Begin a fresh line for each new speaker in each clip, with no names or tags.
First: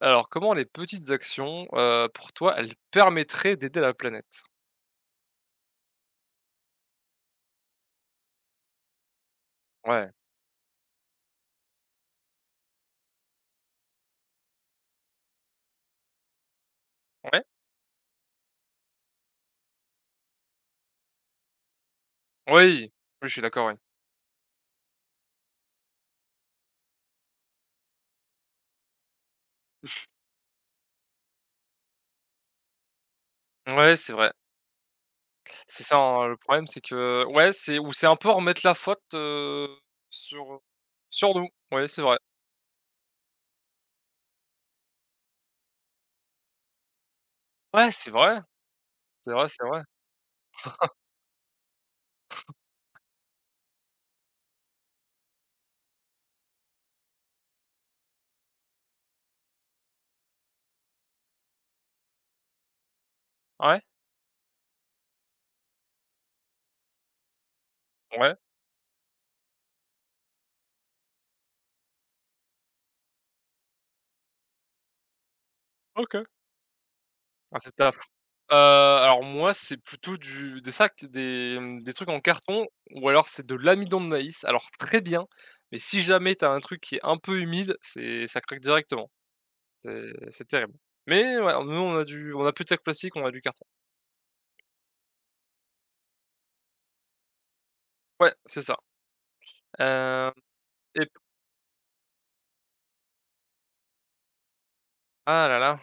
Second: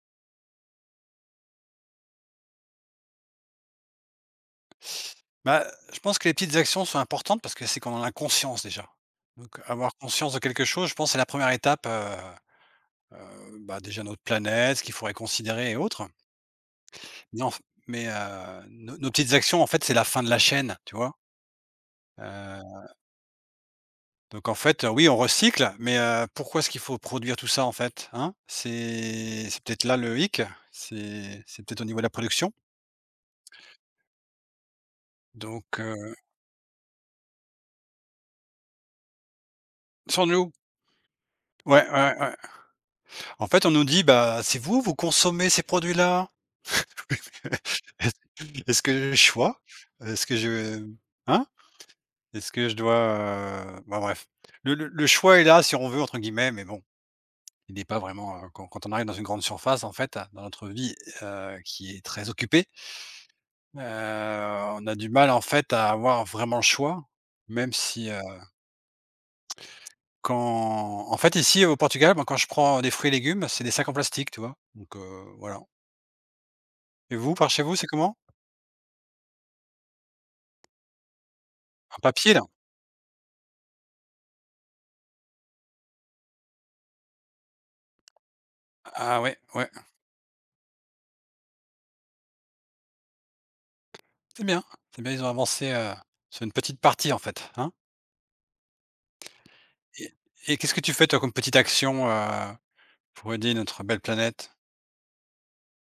Alors, comment les petites actions, pour toi, elles permettraient d'aider la planète?
Bah, je pense que les petites actions sont importantes parce que c'est qu'on en a conscience déjà. Donc avoir
Ouais.
conscience de quelque chose, je pense, c'est la première étape. Déjà notre planète, ce qu'il faudrait considérer et autres.
Ouais.
Mais enf mais nos petites actions, en fait, c'est la fin de la chaîne, tu vois?
Oui.
Heu,
Oui, je suis d'accord, oui.
donc en fait, oui, on recycle, mais pourquoi est-ce qu'il faut produire tout ça, en fait, hein? C'est peut-être là le hic, c'est peut-être au niveau de la production.
Ouais, c'est vrai.
Donc
C'est ça,
heu,
hein, le problème, c'est que ouais, c'est un peu remettre la faute,
sans nous.
sur, sur nous.
Ouais,
Ouais, c'est vrai.
ouais, ouais. En fait, on nous dit: «Bah, c'est vous, vous consommez ces produits-là».
Ouais, c'est
Est-ce
vrai,
est-ce que je
c'est vrai,
choix?
c'est vrai.
Est-ce que je hein? Est-ce que je dois, bah, bref. Le choix est là si on veut entre guillemets, mais bon, il n'est pas vraiment, quand on arrive dans une grande surface en fait, dans notre vie, qui est très occupée,
Ouais,
on a du mal en fait à avoir vraiment le choix, même si,
ouais,
quand en fait ici au Portugal, moi quand je prends des fruits et légumes, c'est des sacs en plastique, tu vois? Donc, voilà.
OK.
Et vous, par
Ah,
chez
c'est
vous, c'est
ta f
comment?
alors moi, c'est plutôt du des sacs, des, mmh, des
En
trucs en
papier là?
carton ou alors c'est de l'amidon de maïs. Alors très bien, mais si jamais t'as un truc qui est un peu humide, c'est ça craque directement.
Ah ouais, ouais.
C'est terrible. Mais ouais, nous on a du on a plus de sac plastique, on a du carton.
C'est bien, c'est bien, ils ont avancé, sur une petite partie en fait, hein?
Ouais, c'est ça.
Et
Hem
et qu'est-ce que tu fais
et
toi comme petite action, pour aider notre belle planète?
ah là là,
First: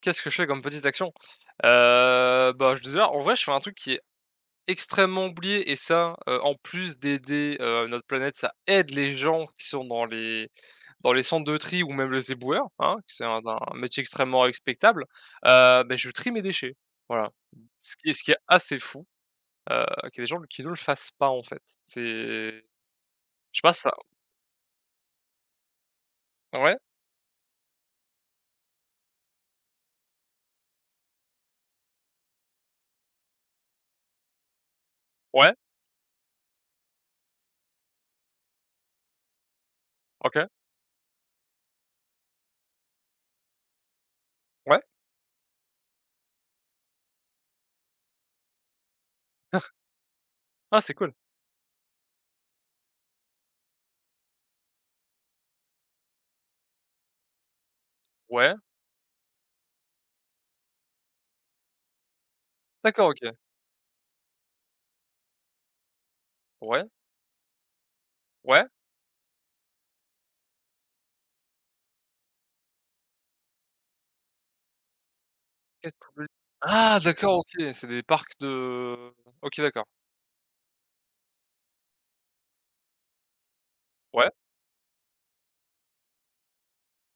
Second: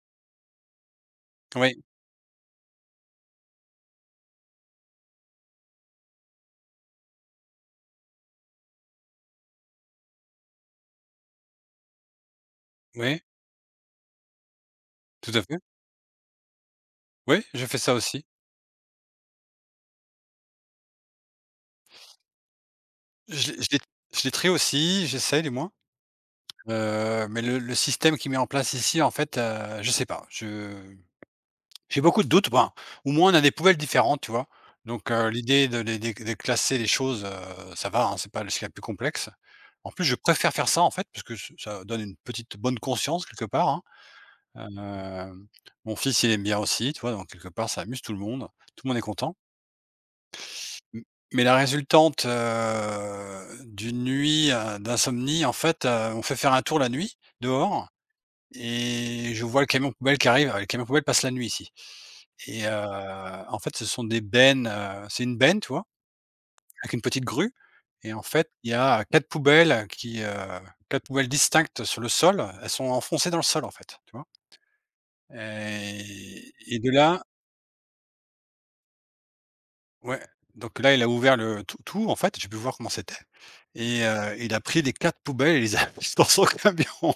qu'est-ce que je fais comme petite action?
Oui,
Bah, je disais, en vrai, je fais un truc qui est extrêmement oublié et ça, en plus d'aider, notre planète, ça aide les gens qui sont dans les centres de tri ou même les éboueurs, hein, qui
oui,
c'est un métier extrêmement respectable.
tout à fait.
Beh, je trie mes déchets. Voilà.
Oui, je fais ça
Ce
aussi.
qui est assez fou, heu, qu'il y ait des gens qui ne le fassent pas, en fait. C'est
Je
je sais
les je
pas
les
ça
je les trie aussi, j'essaie du moins,
ouais.
heu, mais le système qu'ils mettent en place ici en fait, je sais pas, je j'ai beaucoup de doutes, ben, au moins on a des poubelles différentes, tu vois?
Ouais,
L'idée de classer les choses, ça va, hein, c'est pas ce qu'il y a de plus complexe. En plus, je
OK,
préfère faire ça, en fait, parce que ce ça donne une petite bonne conscience quelque part, hein.
ouais.
Hem, mon fils, il aime bien aussi, tu vois? Donc quelque part, ça amuse tout le monde est content.
Ah, c'est
M
cool.
mais la résultante, d'une nuit, d'insomnie, en fait, on fait faire un tour la nuit, dehors
Ouais,
et je vois le camion poubelle qui arrive. Le camion poubelle passe la nuit ici et
d'accord, OK.
en fait, ce sont des bennes, c'est une benne, tu vois?
Ouais,
Avec une petite grue et en fait,
ouais.
il y a 4 poubelles qui, 4 poubelles distinctes sur le sol. Elles sont enfoncées dans le sol, en fait, tu vois?
Qu'est-ce qu'on peut
Et de
ah
là
d'accord, OK, c'est des parcs de OK, d'accord.
ouais, donc là, il a ouvert le tout, en fait, j'ai pu voir comment c'était et
Ouais,
il a pris les 4 poubelles et il les a mises dans son camion.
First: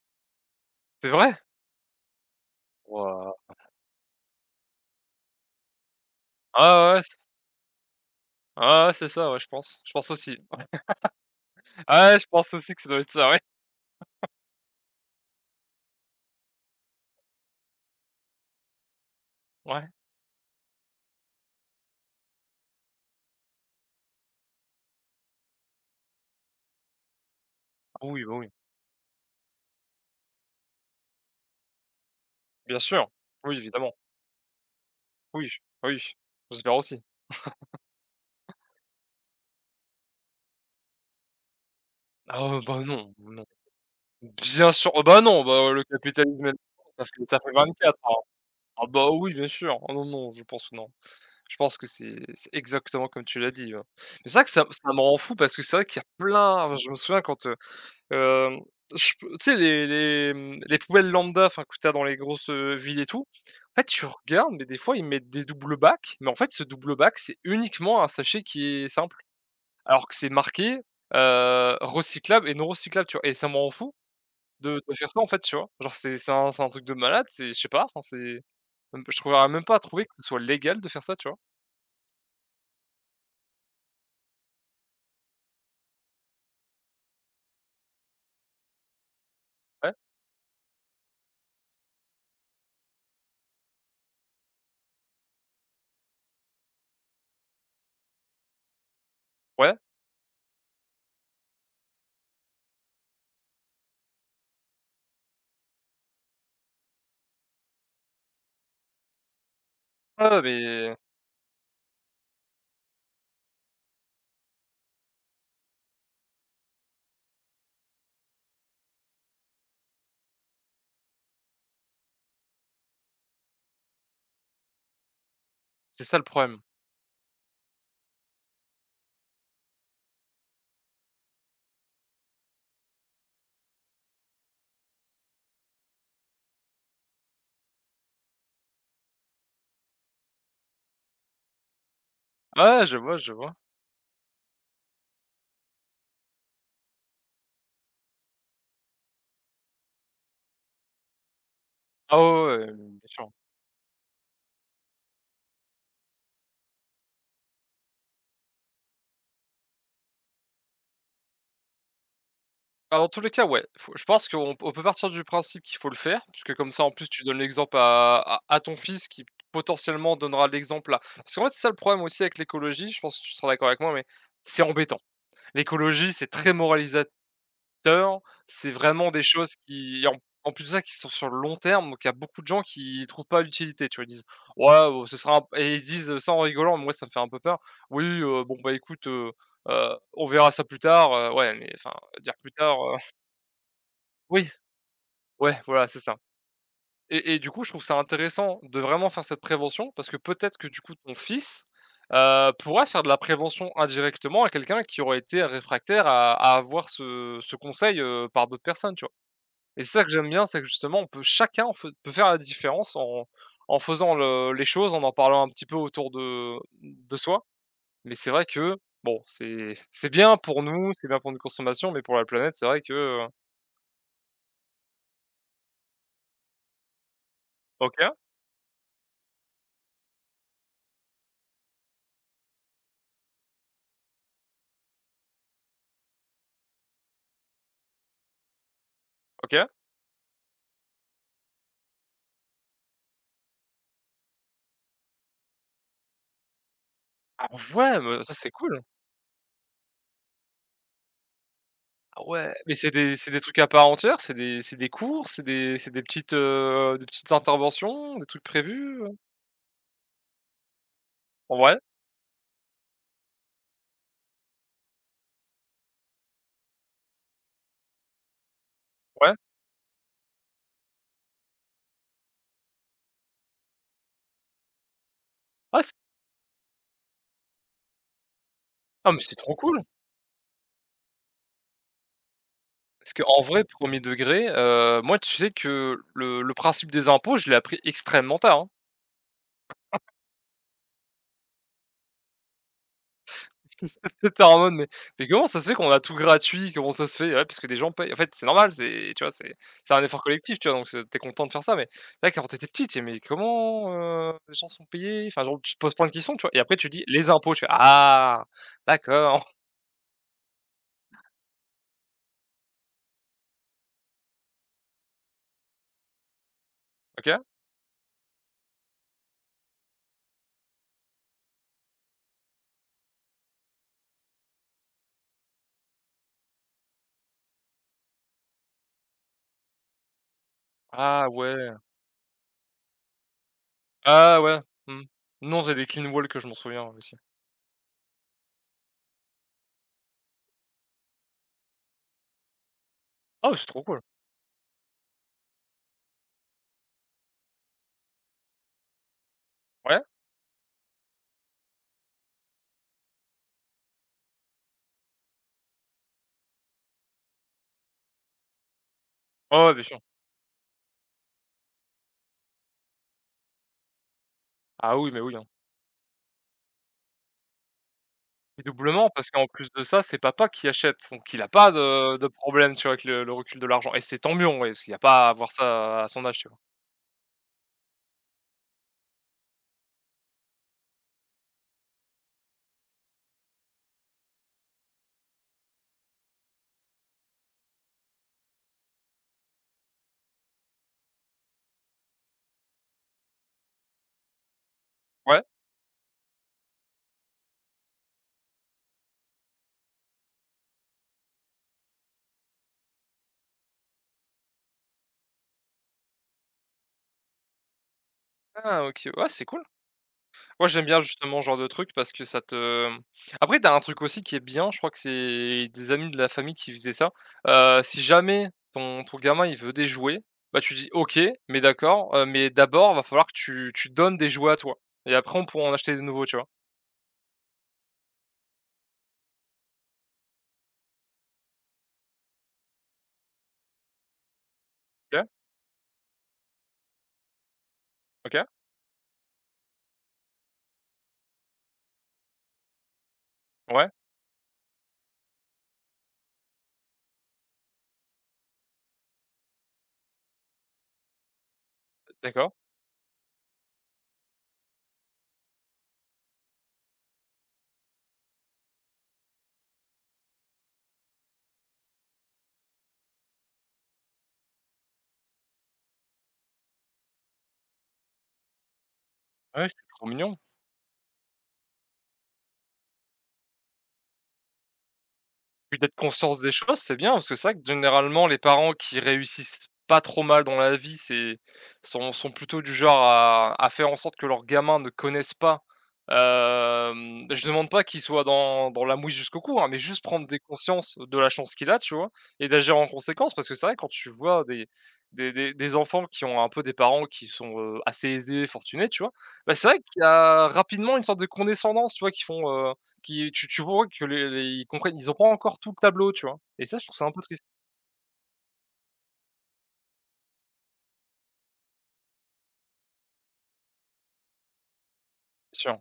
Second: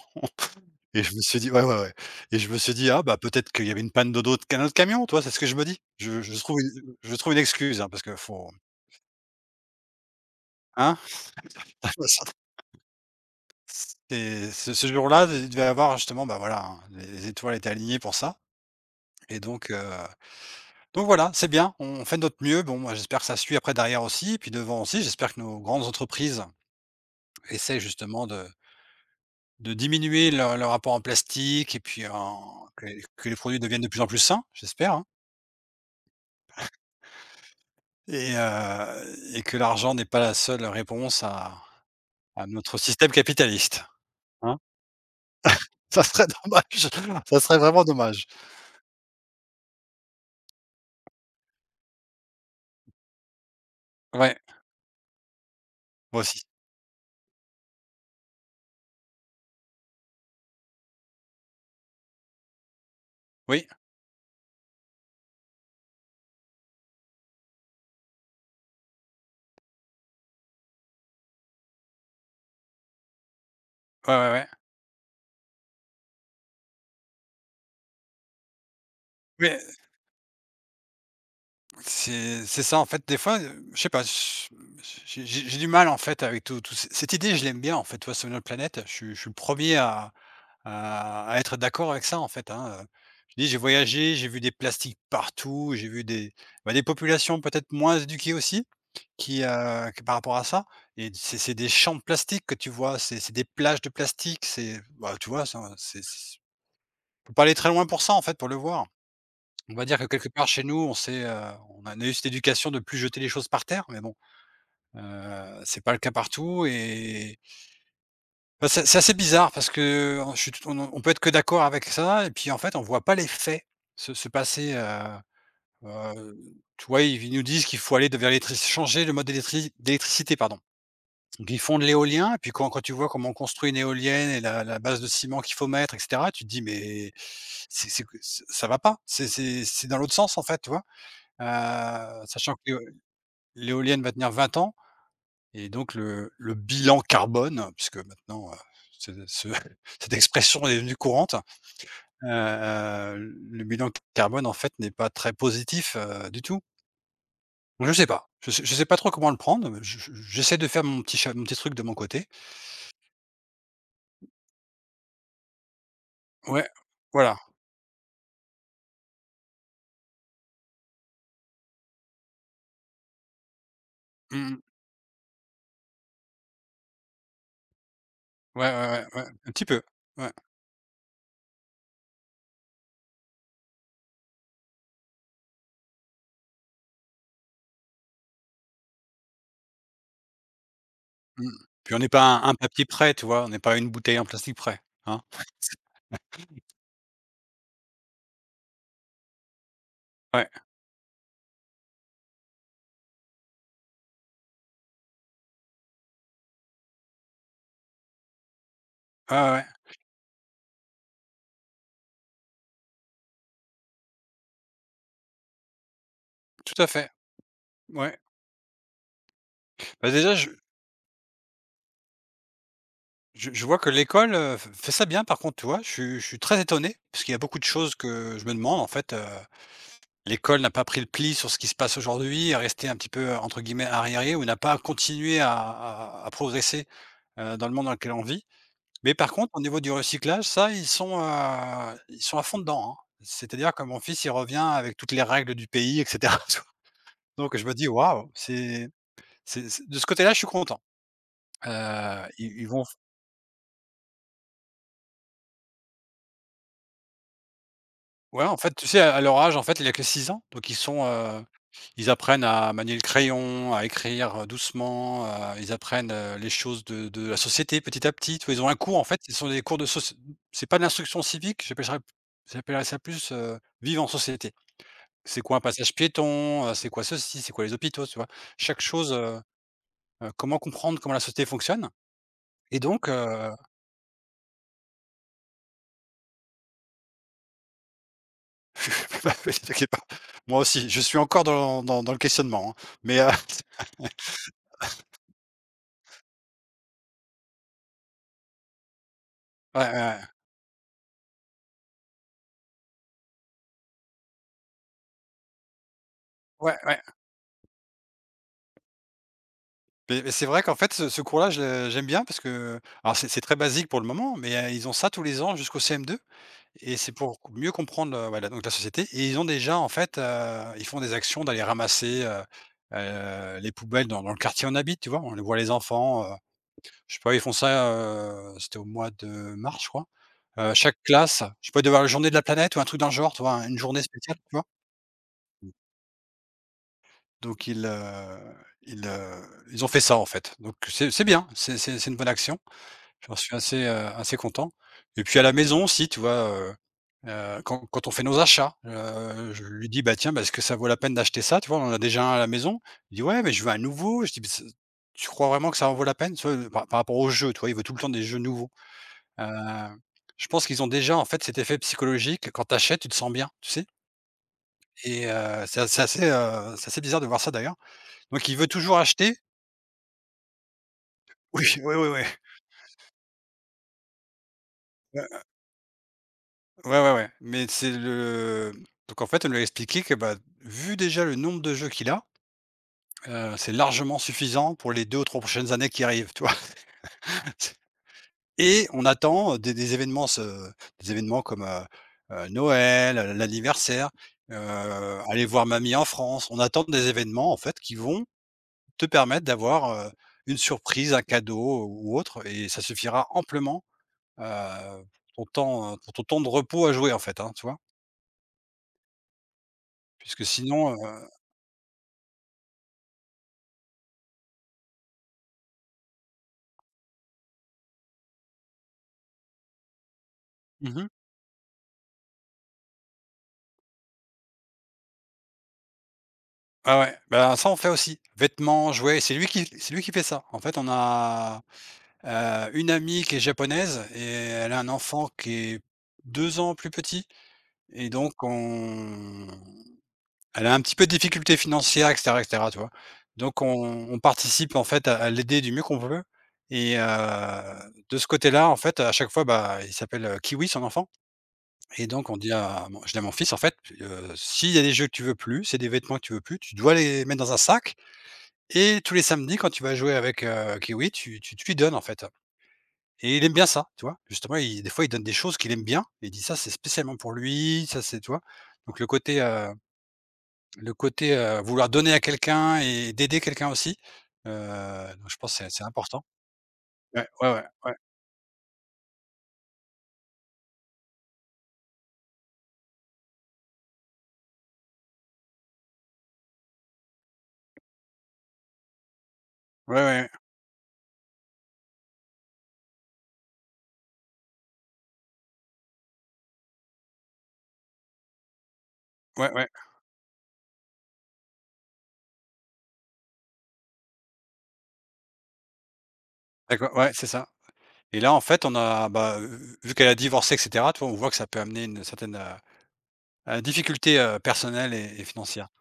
Et
c'est
je me
vrai?
suis dit ouais, ouais, ouais et je me suis dit: «Ah bah,
Waouh.
peut-être qu'il y avait une panne d'eau de qu'un autre camion», toi. C'est ce que je me dis. Je trouve
Ah ouais, c
une excuse, hein, parce que faut
ah ouais, c'est ça, ouais, je pense. Je pense aussi.
hein?
Ah ouais, je pense aussi que ça doit être ça, ouais.
C'est ce jour-là, il devait y avoir justement, bah, voilà, hein, les étoiles étaient alignées pour ça et donc heu,
Ouais.
donc voilà, c'est bien, on fait de notre mieux. Bon, moi, j'espère que ça suit après derrière aussi puis devant aussi. J'espère que nos grandes entreprises essaient
Ah oui,
justement
bah oui.
de diminuer leur apport en plastique et puis en
Bien sûr.
que les
Oui,
produits deviennent de
évidemment.
plus en plus sains, j'espère, hein.
Oui, oui, j'espère aussi.
Et que l'argent n'est pas la seule réponse
Ah
à
ouais,
notre
bah
système
non, non.
capitaliste, hein?
Bien sûr, oh bah non, bah, le
Ça serait
capitalisme
dommage,
ça
ça
fait
serait vraiment
24 hein.
dommage.
Ah bah oui, bien sûr. Ah non, non, je pense que non. Je pense que c'est exactement comme tu l'as dit, ouais. Mais c'est
Ouais,
vrai que ça me rend fou parce que c'est vrai qu'il y a
moi aussi.
plein enfin, je me souviens quand, hem, je peux tu sais les, mmh, les poubelles lambda, enfin, que tu as dans les grosses, villes et tout.
Oui,
En fait, tu regardes, mais des fois, ils mettent des doubles bacs, mais en fait, ce double bac, c'est uniquement un sachet qui est simple, alors que c'est marqué, recyclable et non recyclable, tu vois? Et ça me rend fou
ouais, ouais, ouais.
de faire ça, en fait, tu vois? Genre c'est un truc de malade, c'est je sais pas, enfin, c'est je trouverais même pas
Mais
à trouver que ce soit légal de faire ça, tu vois?
c'est ça, en fait, des fois, je sais pas, j j'ai du mal, en fait, avec tout tout c cette idée, je l'aime bien, en fait, tu vois? Notre planète, je suis le premier
Ouais,
à être d'accord avec ça, en fait, hein. Je dis j'ai voyagé, j'ai vu des plastiques partout, j'ai vu des bah, des populations peut-être moins éduquées aussi, qui,
ouais.
que par rapport à ça et c'est des champs de plastique que tu vois, c'est des plages de plastique, c'est bah, tu vois, ça c'est faut pas aller très loin pour ça, en fait, pour le voir. On va dire que
Ouais,
quelque
ouais,
part chez nous,
mais
on a eu cette éducation de plus jeter les choses par terre, mais bon, c'est pas le cas partout et bah, c'est assez bizarre parce que on je suis tout on peut être que d'accord avec ça et puis en fait on voit pas les faits se passer,
c'est ça le
heu,
problème.
tu vois? Ils nous disent qu'il faut aller de vers l'électric changer le mode d'électricité, pardon. Donc ils font de l'éolien et puis quand tu vois comment on construit une éolienne et la base de ciment qu'il faut mettre et cetera, tu te dis: «Mais c'est que ç ça va pas, c'est dans l'autre sens en fait», tu vois? Sachant que
Ouais, je vois, je vois.
l'éolienne va tenir 20 ans et donc le bilan carbone, puisque maintenant, ce ce cette expression est devenue courante,
Ah
heu,
ouais, ouais, ouais, bien sûr.
le bilan carbone, en fait, n'est pas très positif, du tout. Je sais pas, je sais pas trop comment le prendre, mais je j'essaie de faire mon petit truc de mon côté.
Bah, dans tous les cas, ouais, faut je pense qu'on on peut partir du principe qu'il faut le faire, puisque
Ouais,
comme ça, en plus, tu
voilà.
donnes l'exemple à ton fils qui potentiellement donnera l'exemple là. Parce qu'en fait, c'est ça le problème aussi avec l'écologie, je pense que tu seras d'accord avec moi, mais
Mmh.
c'est embêtant. L'écologie, c'est très moralisateur Heures,
Ouais,
c'est
ouais, ouais,
vraiment des
ouais, un
choses
petit peu.
qui en
Ouais.
en plus de ça, qui sont sur le long terme, donc il y a beaucoup de gens qui trouvent pas l'utilité, tu vois? Ils disent: «Ouais, ce sera un et ils disent ça en rigolant, mais moi ça me fait un peu peur: «Oui, bon, bah, écoute, on verra ça plus tard»,
Mmh.
ouais, mais enfin,
Puis on n'est
dire
pas à
plus
un
tard,
papier prêt, tu vois? On n'est pas une bouteille en
oui,
plastique prêt. Hein?
ouais, voilà, c'est ça et du coup, je trouve ça intéressant de vraiment faire cette prévention parce que
Ouais.
peut-être que, du coup, ton fils, pourra faire de la prévention indirectement à quelqu'un qui aurait été réfractaire à avoir ce conseil, par d'autres personnes, tu vois?
Ouais, ouais, ouais,
Et c'est ça que j'aime bien, c'est que justement on peut chacun fai peut faire la différence en en faisant le les choses, en en parlant un petit peu autour
tout à fait.
de soi. Mais
Ouais.
c'est vrai que, bon, c'est
Bah,
c'est
déjà
bien
je
pour nous, c'est bien pour notre consommation, mais pour la planète, c'est vrai que,
Je je vois que l'école, f fait ça bien par contre, tu vois? Je suis très étonné, parce qu'il y a beaucoup de choses
OK,
que je me demande en fait, l'école n'a pas pris le pli sur ce qui se passe aujourd'hui, est restée un petit peu, entre guillemets «arriérée» ou n'a pas continué à progresser, dans le monde dans lequel on vit. Mais par contre, au
OK.
niveau du recyclage, ça, ils sont à fond dedans, hein. C'est-à-dire que mon fils, il revient avec toutes les règles du pays et cetera, tu vois?
Ah
Donc je me dis:
ouais, mais
«Waouh!»
ça, c'est cool.
C'est de ce côté-là, je suis content. Heu,
Ah ouais,
ils ils
mais
vont
c'est des trucs à part entière, c'est des cours, c'est des petites interventions, des trucs
Ouais, en fait, tu sais,
prévus, heu?
à leur âge, en fait, il a que 6 ans, donc ils sont,
Ouais,
ils apprennent à manier le crayon, à écrire, doucement, ils apprennent, les choses de la société petit à petit, tu vois? Ils ont un cours, en fait,
ouais.
ce sont des cours de soci c'est pas de l'instruction civique, j'appellerais ça plus, vivre en société. C'est quoi un
Ah, c'est
passage piéton? C'est quoi ceci? C'est quoi les hôpitaux? Tu vois? Chaque
ah
chose,
mais c'est trop cool!
comment comprendre comment la société fonctionne et
Parce qu'en vrai, premier degré, moi, tu sais que le principe des impôts, je l'ai appris extrêmement tard, hein.
bah, oui, t'inquiète pas. Moi aussi, je suis encore dans dans le questionnement, hein, mais
J'étais en mode: mais comment ça se fait qu'on a tout gratuit? Comment ça se fait?» Ouais, parce que des gens payent. En fait, c'est normal, c'est tu vois,
ouais,
c'est un
ouais.
effort collectif, tu vois? Donc c'est tu content de faire ça, mais là, quand t'étais étais petit, tu dis: «Mais comment, les gens sont payés?» Enfin, genre, tu te poses plein de questions, tu vois? Et après,
Ouais,
tu
ouais.
dis: «Les impôts», tu fais: «Ah, d'accord,
Mais c'est vrai qu'en fait, ce cours-là, je le j'aime bien parce que alors c'est très basique pour le moment, mais ils ont ça tous les ans jusqu'au CM2 et c'est
OK.
pour co mieux comprendre, voilà donc la société et ils ont déjà en fait, ils font des actions d'aller ramasser, les poubelles dans le quartier où on habite, tu vois? On les voit les enfants, je sais pas, ils font ça, c'était au mois de mars, je crois. Chaque
Ah
classe, je sais
ouais,
pas, il la journée de la planète ou un truc dans le genre, tu vois? Une journée spéciale,
ah
tu
ouais,
vois?
mmh». Non, c'est des clean walls que je m'en souviens, aussi.
Donc ils, heu, ils, heu, ils ont fait ça en fait. Donc c'est bien, c'est une bonne action. J'en
Ah,
suis
c'est trop
assez,
cool.
assez content. Et puis à la maison aussi, tu vois, quand on fait nos achats, je lui dis:
Ouais?
«Bah tiens, bah, est-ce que ça vaut la peine d'acheter ça?» tu vois? On en a déjà un à la maison. Il dit: «Ouais, mais je veux un nouveau». Je dis: «Mais c'est tu crois vraiment que ça en vaut la peine?» tu vois? Par par rapport aux jeux, tu vois? Il veut tout le temps des jeux nouveaux. Heu,
Oh ouais, bien sûr.
je pense qu'ils ont déjà en fait cet effet psychologique, quand tu achètes, tu te sens bien, tu sais?
Ah oui, mais
Et
oui, hein.
c'est assez bizarre de voir ça d'ailleurs. Donc il
Et
veut toujours
doublement parce
acheter?
qu'en plus de ça, c'est papa qui achète, donc il a
Oui,
pas
oui, oui, oui.
de problème, tu vois, avec le recul de l'argent et c'est tant mieux en vrai, parce qu'il y a pas à
Ouais,
avoir ça à son âge, tu vois?
ouais, ouais, ouais. Mais c'est le. En fait, on lui a expliqué que, bah, vu déjà le nombre de jeux qu'il a, c'est largement suffisant pour les 2 ou 3 prochaines années qui arrivent, tu vois? Et on attend, des événements se des événements comme, Noël, l'anniversaire, heu,
Ouais?
aller voir mamie en France. On attend des événements, en fait, qui vont te permettre d'avoir, une surprise, un cadeau ou autre et ça suffira amplement Heu, pour ton temps de repos à jouer, en fait, hein, tu vois?
Ah OK, ouais, c'est cool.
Puisque
Moi, j'aime
sinon,
bien justement ce genre de truc parce que ça te après, tu as un truc aussi qui est bien, je crois que c'est des amis de la famille qui faisaient ça, si jamais ton gamin, il veut des jouets, bah, tu dis:
mmh.
«OK, mais d'accord, mais d'abord, va falloir que tu donnes des jouets à toi et après on pourra en acheter des nouveaux», tu vois?
Ah ouais, ben ça, on fait aussi. Vêtements, jouets, c'est lui qui fait ça. En fait, on a, une amie qui est japonaise et elle a un
OK,
enfant qui est 2 ans plus petit et donc
OK,
on elle a un petit peu de difficultés financières et cetera, tu vois? Donc
ouais,
on participe, en fait, à l'aider du mieux qu'on peut et de ce côté-là, en fait, à chaque fois, bah, il s'appelle, Kiwi, son enfant. Et donc on dit
d'accord.
à mon je dis à mon fils en fait, «S'il y a des jeux que tu veux plus, c'est des vêtements que tu veux plus, tu dois les mettre dans un sac et tous les samedis quand tu vas jouer avec, Kiwi, tu lui donnes en fait». Et il aime bien ça, tu vois? Justement, il des fois il donne des choses qu'il aime bien et il dit: «Ça, c'est spécialement pour lui, ça c'est» tu vois? Donc le côté,
Ah oui, c'est trop mignon.
vouloir donner à quelqu'un et d'aider quelqu'un aussi, heu, donc je pense que c'est
Puis
c'est
d'être
important.
conscience des choses, c'est bien,
Ouais,
parce que c'est
ouais,
vrai que
ouais, ouais,
généralement les parents qui réussissent pas trop mal dans la vie, c'est sont sont plutôt du genre à faire en sorte que leurs gamins ne connaissent pas, hem, je demande pas qu'ils soient dans dans la mouise jusqu'au cou, hein, mais
ouais,
juste
ouais,
prendre
ouais,
des consciences de la chance qu'il a, tu vois? Et d'agir en conséquence parce que c'est vrai quand tu vois des enfants qui ont un peu des parents qui sont, assez aisés, fortunés, tu vois?
ouais,
Bah, c'est
ouais,
vrai qu'il y a rapidement une sorte de condescendance, tu vois? Qui font, qui tu vois que les ils comprennent ils ont pas encore tout le tableau, tu vois? Et ça, je trouve
d'accord,
ça
ouais,
un peu
c'est
triste.
ça. Et là, en fait, on a, bah, vu qu'elle a divorcé et cetera, tu vois, on voit que ça peut amener une certaine, difficulté, personnelle et financière.
Sûr.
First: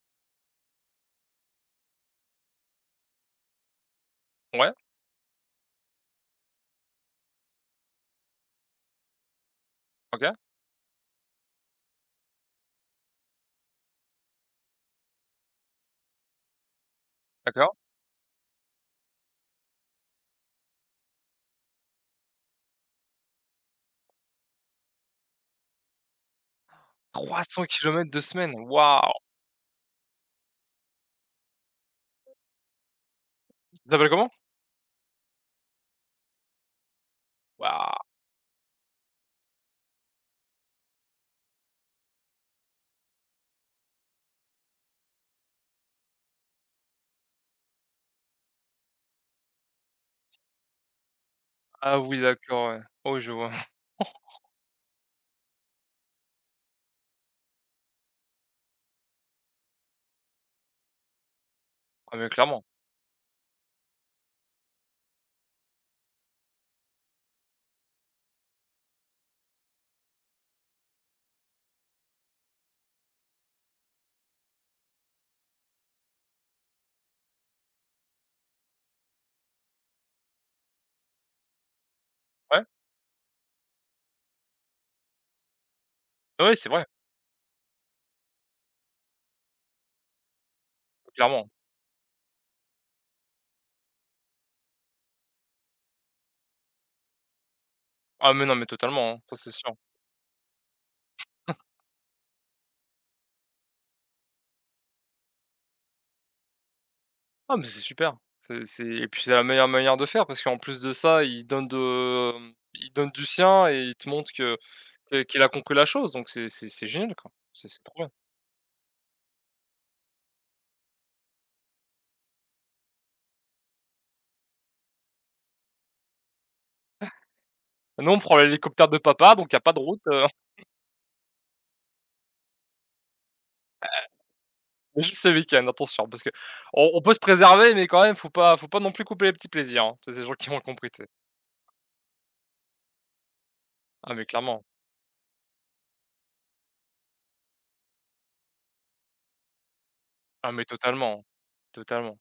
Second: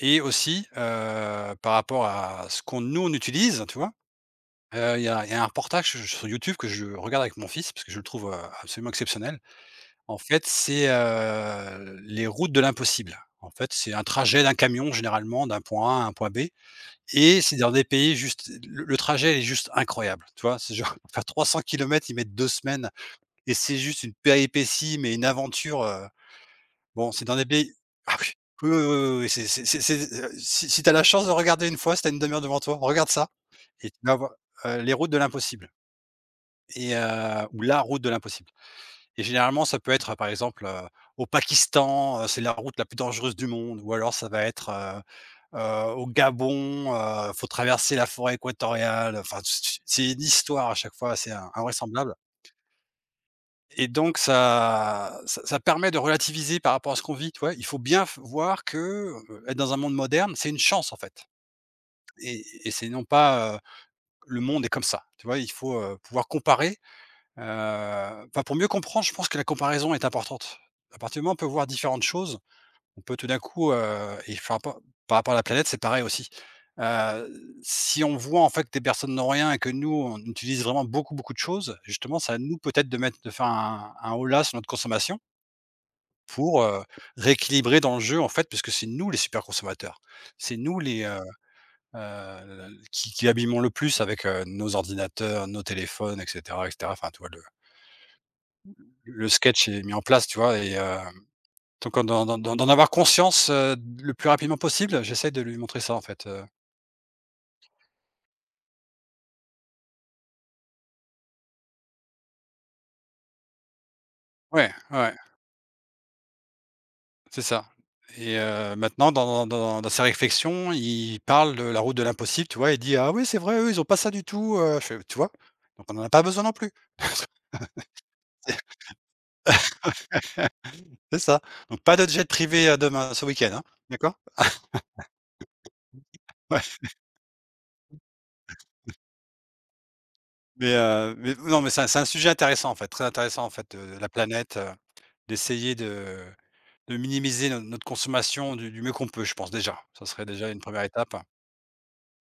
Et aussi, par rapport à ce qu'on nous, on utilise, tu vois?
Ouais,
Il y a un reportage su sur YouTube que je regarde avec mon fils parce que je le trouve, absolument exceptionnel. En
OK,
fait, c'est, les routes de l'impossible. En fait, c'est un trajet d'un camion généralement d'un point A à un point B et c'est dans
d'accord.
des pays juste le trajet il est juste incroyable, tu vois? C'est genre pour faire 300 kilomètres, ils mettent 2 semaines et c'est juste une péripétie, mais une aventure, bon, c'est dans
trois
des
cents
pays
kilomètres
ah
de
oui,
semaine,
oui, oui, oui,
waouh!
oui, oui, si si tu la chance de regarder une fois, si tu une 1 heure devant toi, regarde ça
Ça
et tu
s'appelle
vas
comment?
voir, Les Routes de l'Impossible et ou La Route
Waouh!
de l'Impossible. Et généralement, ça peut être, par exemple, au Pakistan, c'est la route la plus dangereuse du monde ou alors ça va être, au Gabon, faut traverser la forêt équatoriale, enfin, c'est une histoire à chaque fois, c'est in
Ah
invraisemblable.
oui, d'accord, ouais. Oui, je vois.
Et donc ça permet de relativiser par rapport à ce qu'on vit, tu vois? Il faut bien f voir que, être dans un monde moderne, c'est une chance en fait
Ah mais clairement.
et c'est non pas, le monde est comme ça, tu vois? Il faut, pouvoir comparer, enfin pour mieux comprendre, je pense que la comparaison est importante. À partir du moment où on peut voir différentes choses, on peut tout d'un coup, et enfin par rapport à la planète, c'est pareil aussi. Si on voit en fait que des personnes n'ont rien et que nous, on utilise vraiment beaucoup, beaucoup de choses, justement, ça nous
Ouais,
peut-être de mettre de faire un holà sur notre consommation
ouais,
pour,
c'est vrai,
rééquilibrer dans le jeu, en fait, parce que c'est nous les super consommateurs. C'est nous les,
clairement.
qui abîmons le plus avec, nos ordinateurs, nos téléphones et cetera et cetera. Enfin, tu vois,
Ah mais non, mais totalement, hein,
le
ça c'est
sketch
sûr.
est mis en place, tu vois? Et donc, en d'en d'en d'en d'en avoir conscience, le plus rapidement possible, j'essaie de lui montrer ça, en fait,
Ah mais c'est super. C'est Et puis c'est la meilleure manière de faire parce qu'en plus de ça, il donne du sien et il te montre que
Ouais, ouais,
qu'il a compris la chose, donc c'est c'est génial, quoi.
c'est ça
C'est trop bien.
et maintenant dans ses réflexions, il parle de La route de l'impossible, tu vois? Il dit: «Ah oui, c'est vrai, eux, ils ont pas ça du tout,» Je fais: «Tu vois? Donc on en a pas besoin non plus».
Nous, on prend l'hélicoptère de papa, donc il y a pas de route,
C'est ça. Donc pas de jet privé, demain ce week-end, hein, d'accord?
mais juste ce week-end, attention, parce que
Ouais,
on peut se préserver, mais quand même, faut pas non plus couper les petits plaisirs, hein. C'est les gens qui m'ont compris, tu sais?
mais non, mais c'est un sujet intéressant, en fait, très intéressant, en fait, la
Ah mais
planète,
clairement.
d'essayer de minimiser no notre consommation du mieux qu'on peut, je pense déjà. Ça serait
Ah
déjà une
mais
première étape
totalement, totalement.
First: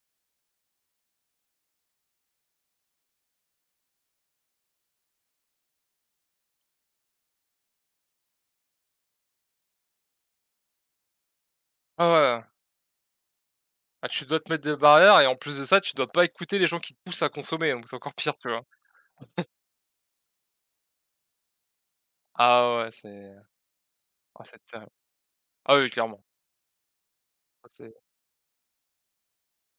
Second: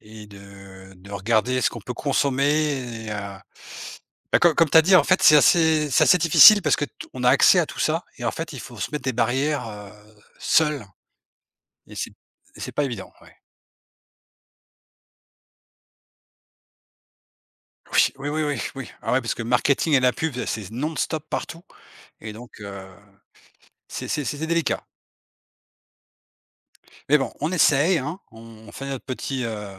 et de regarder ce qu'on peut consommer et bah, comme tu as dit, en fait, c'est assez difficile parce que t on a accès à tout ça et en fait, il faut se mettre des barrières, seul et c'est
Ah ouais, ouais.
et c'est pas évident, ouais.
Ah, tu dois te mettre des barrières et en plus de ça, tu dois pas écouter les gens qui te poussent à consommer, donc c'est
Oui,
encore
oui,
pire,
oui,
tu
oui,
vois?
oui. Ah ouais, parce que le marketing et la pub, c'est non-stop partout et donc
Ah ouais, ouais, c'est
c'est c'est
ah
c'est
c'est
délicat.
terrible. Ah oui, clairement.
Mais bon, on
Ça, c'est
essaye, hein, on fait notre petit,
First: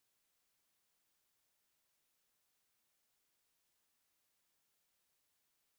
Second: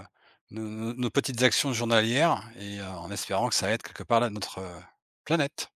nos petites actions journalières et en espérant que ça aide quelque part là notre, planète.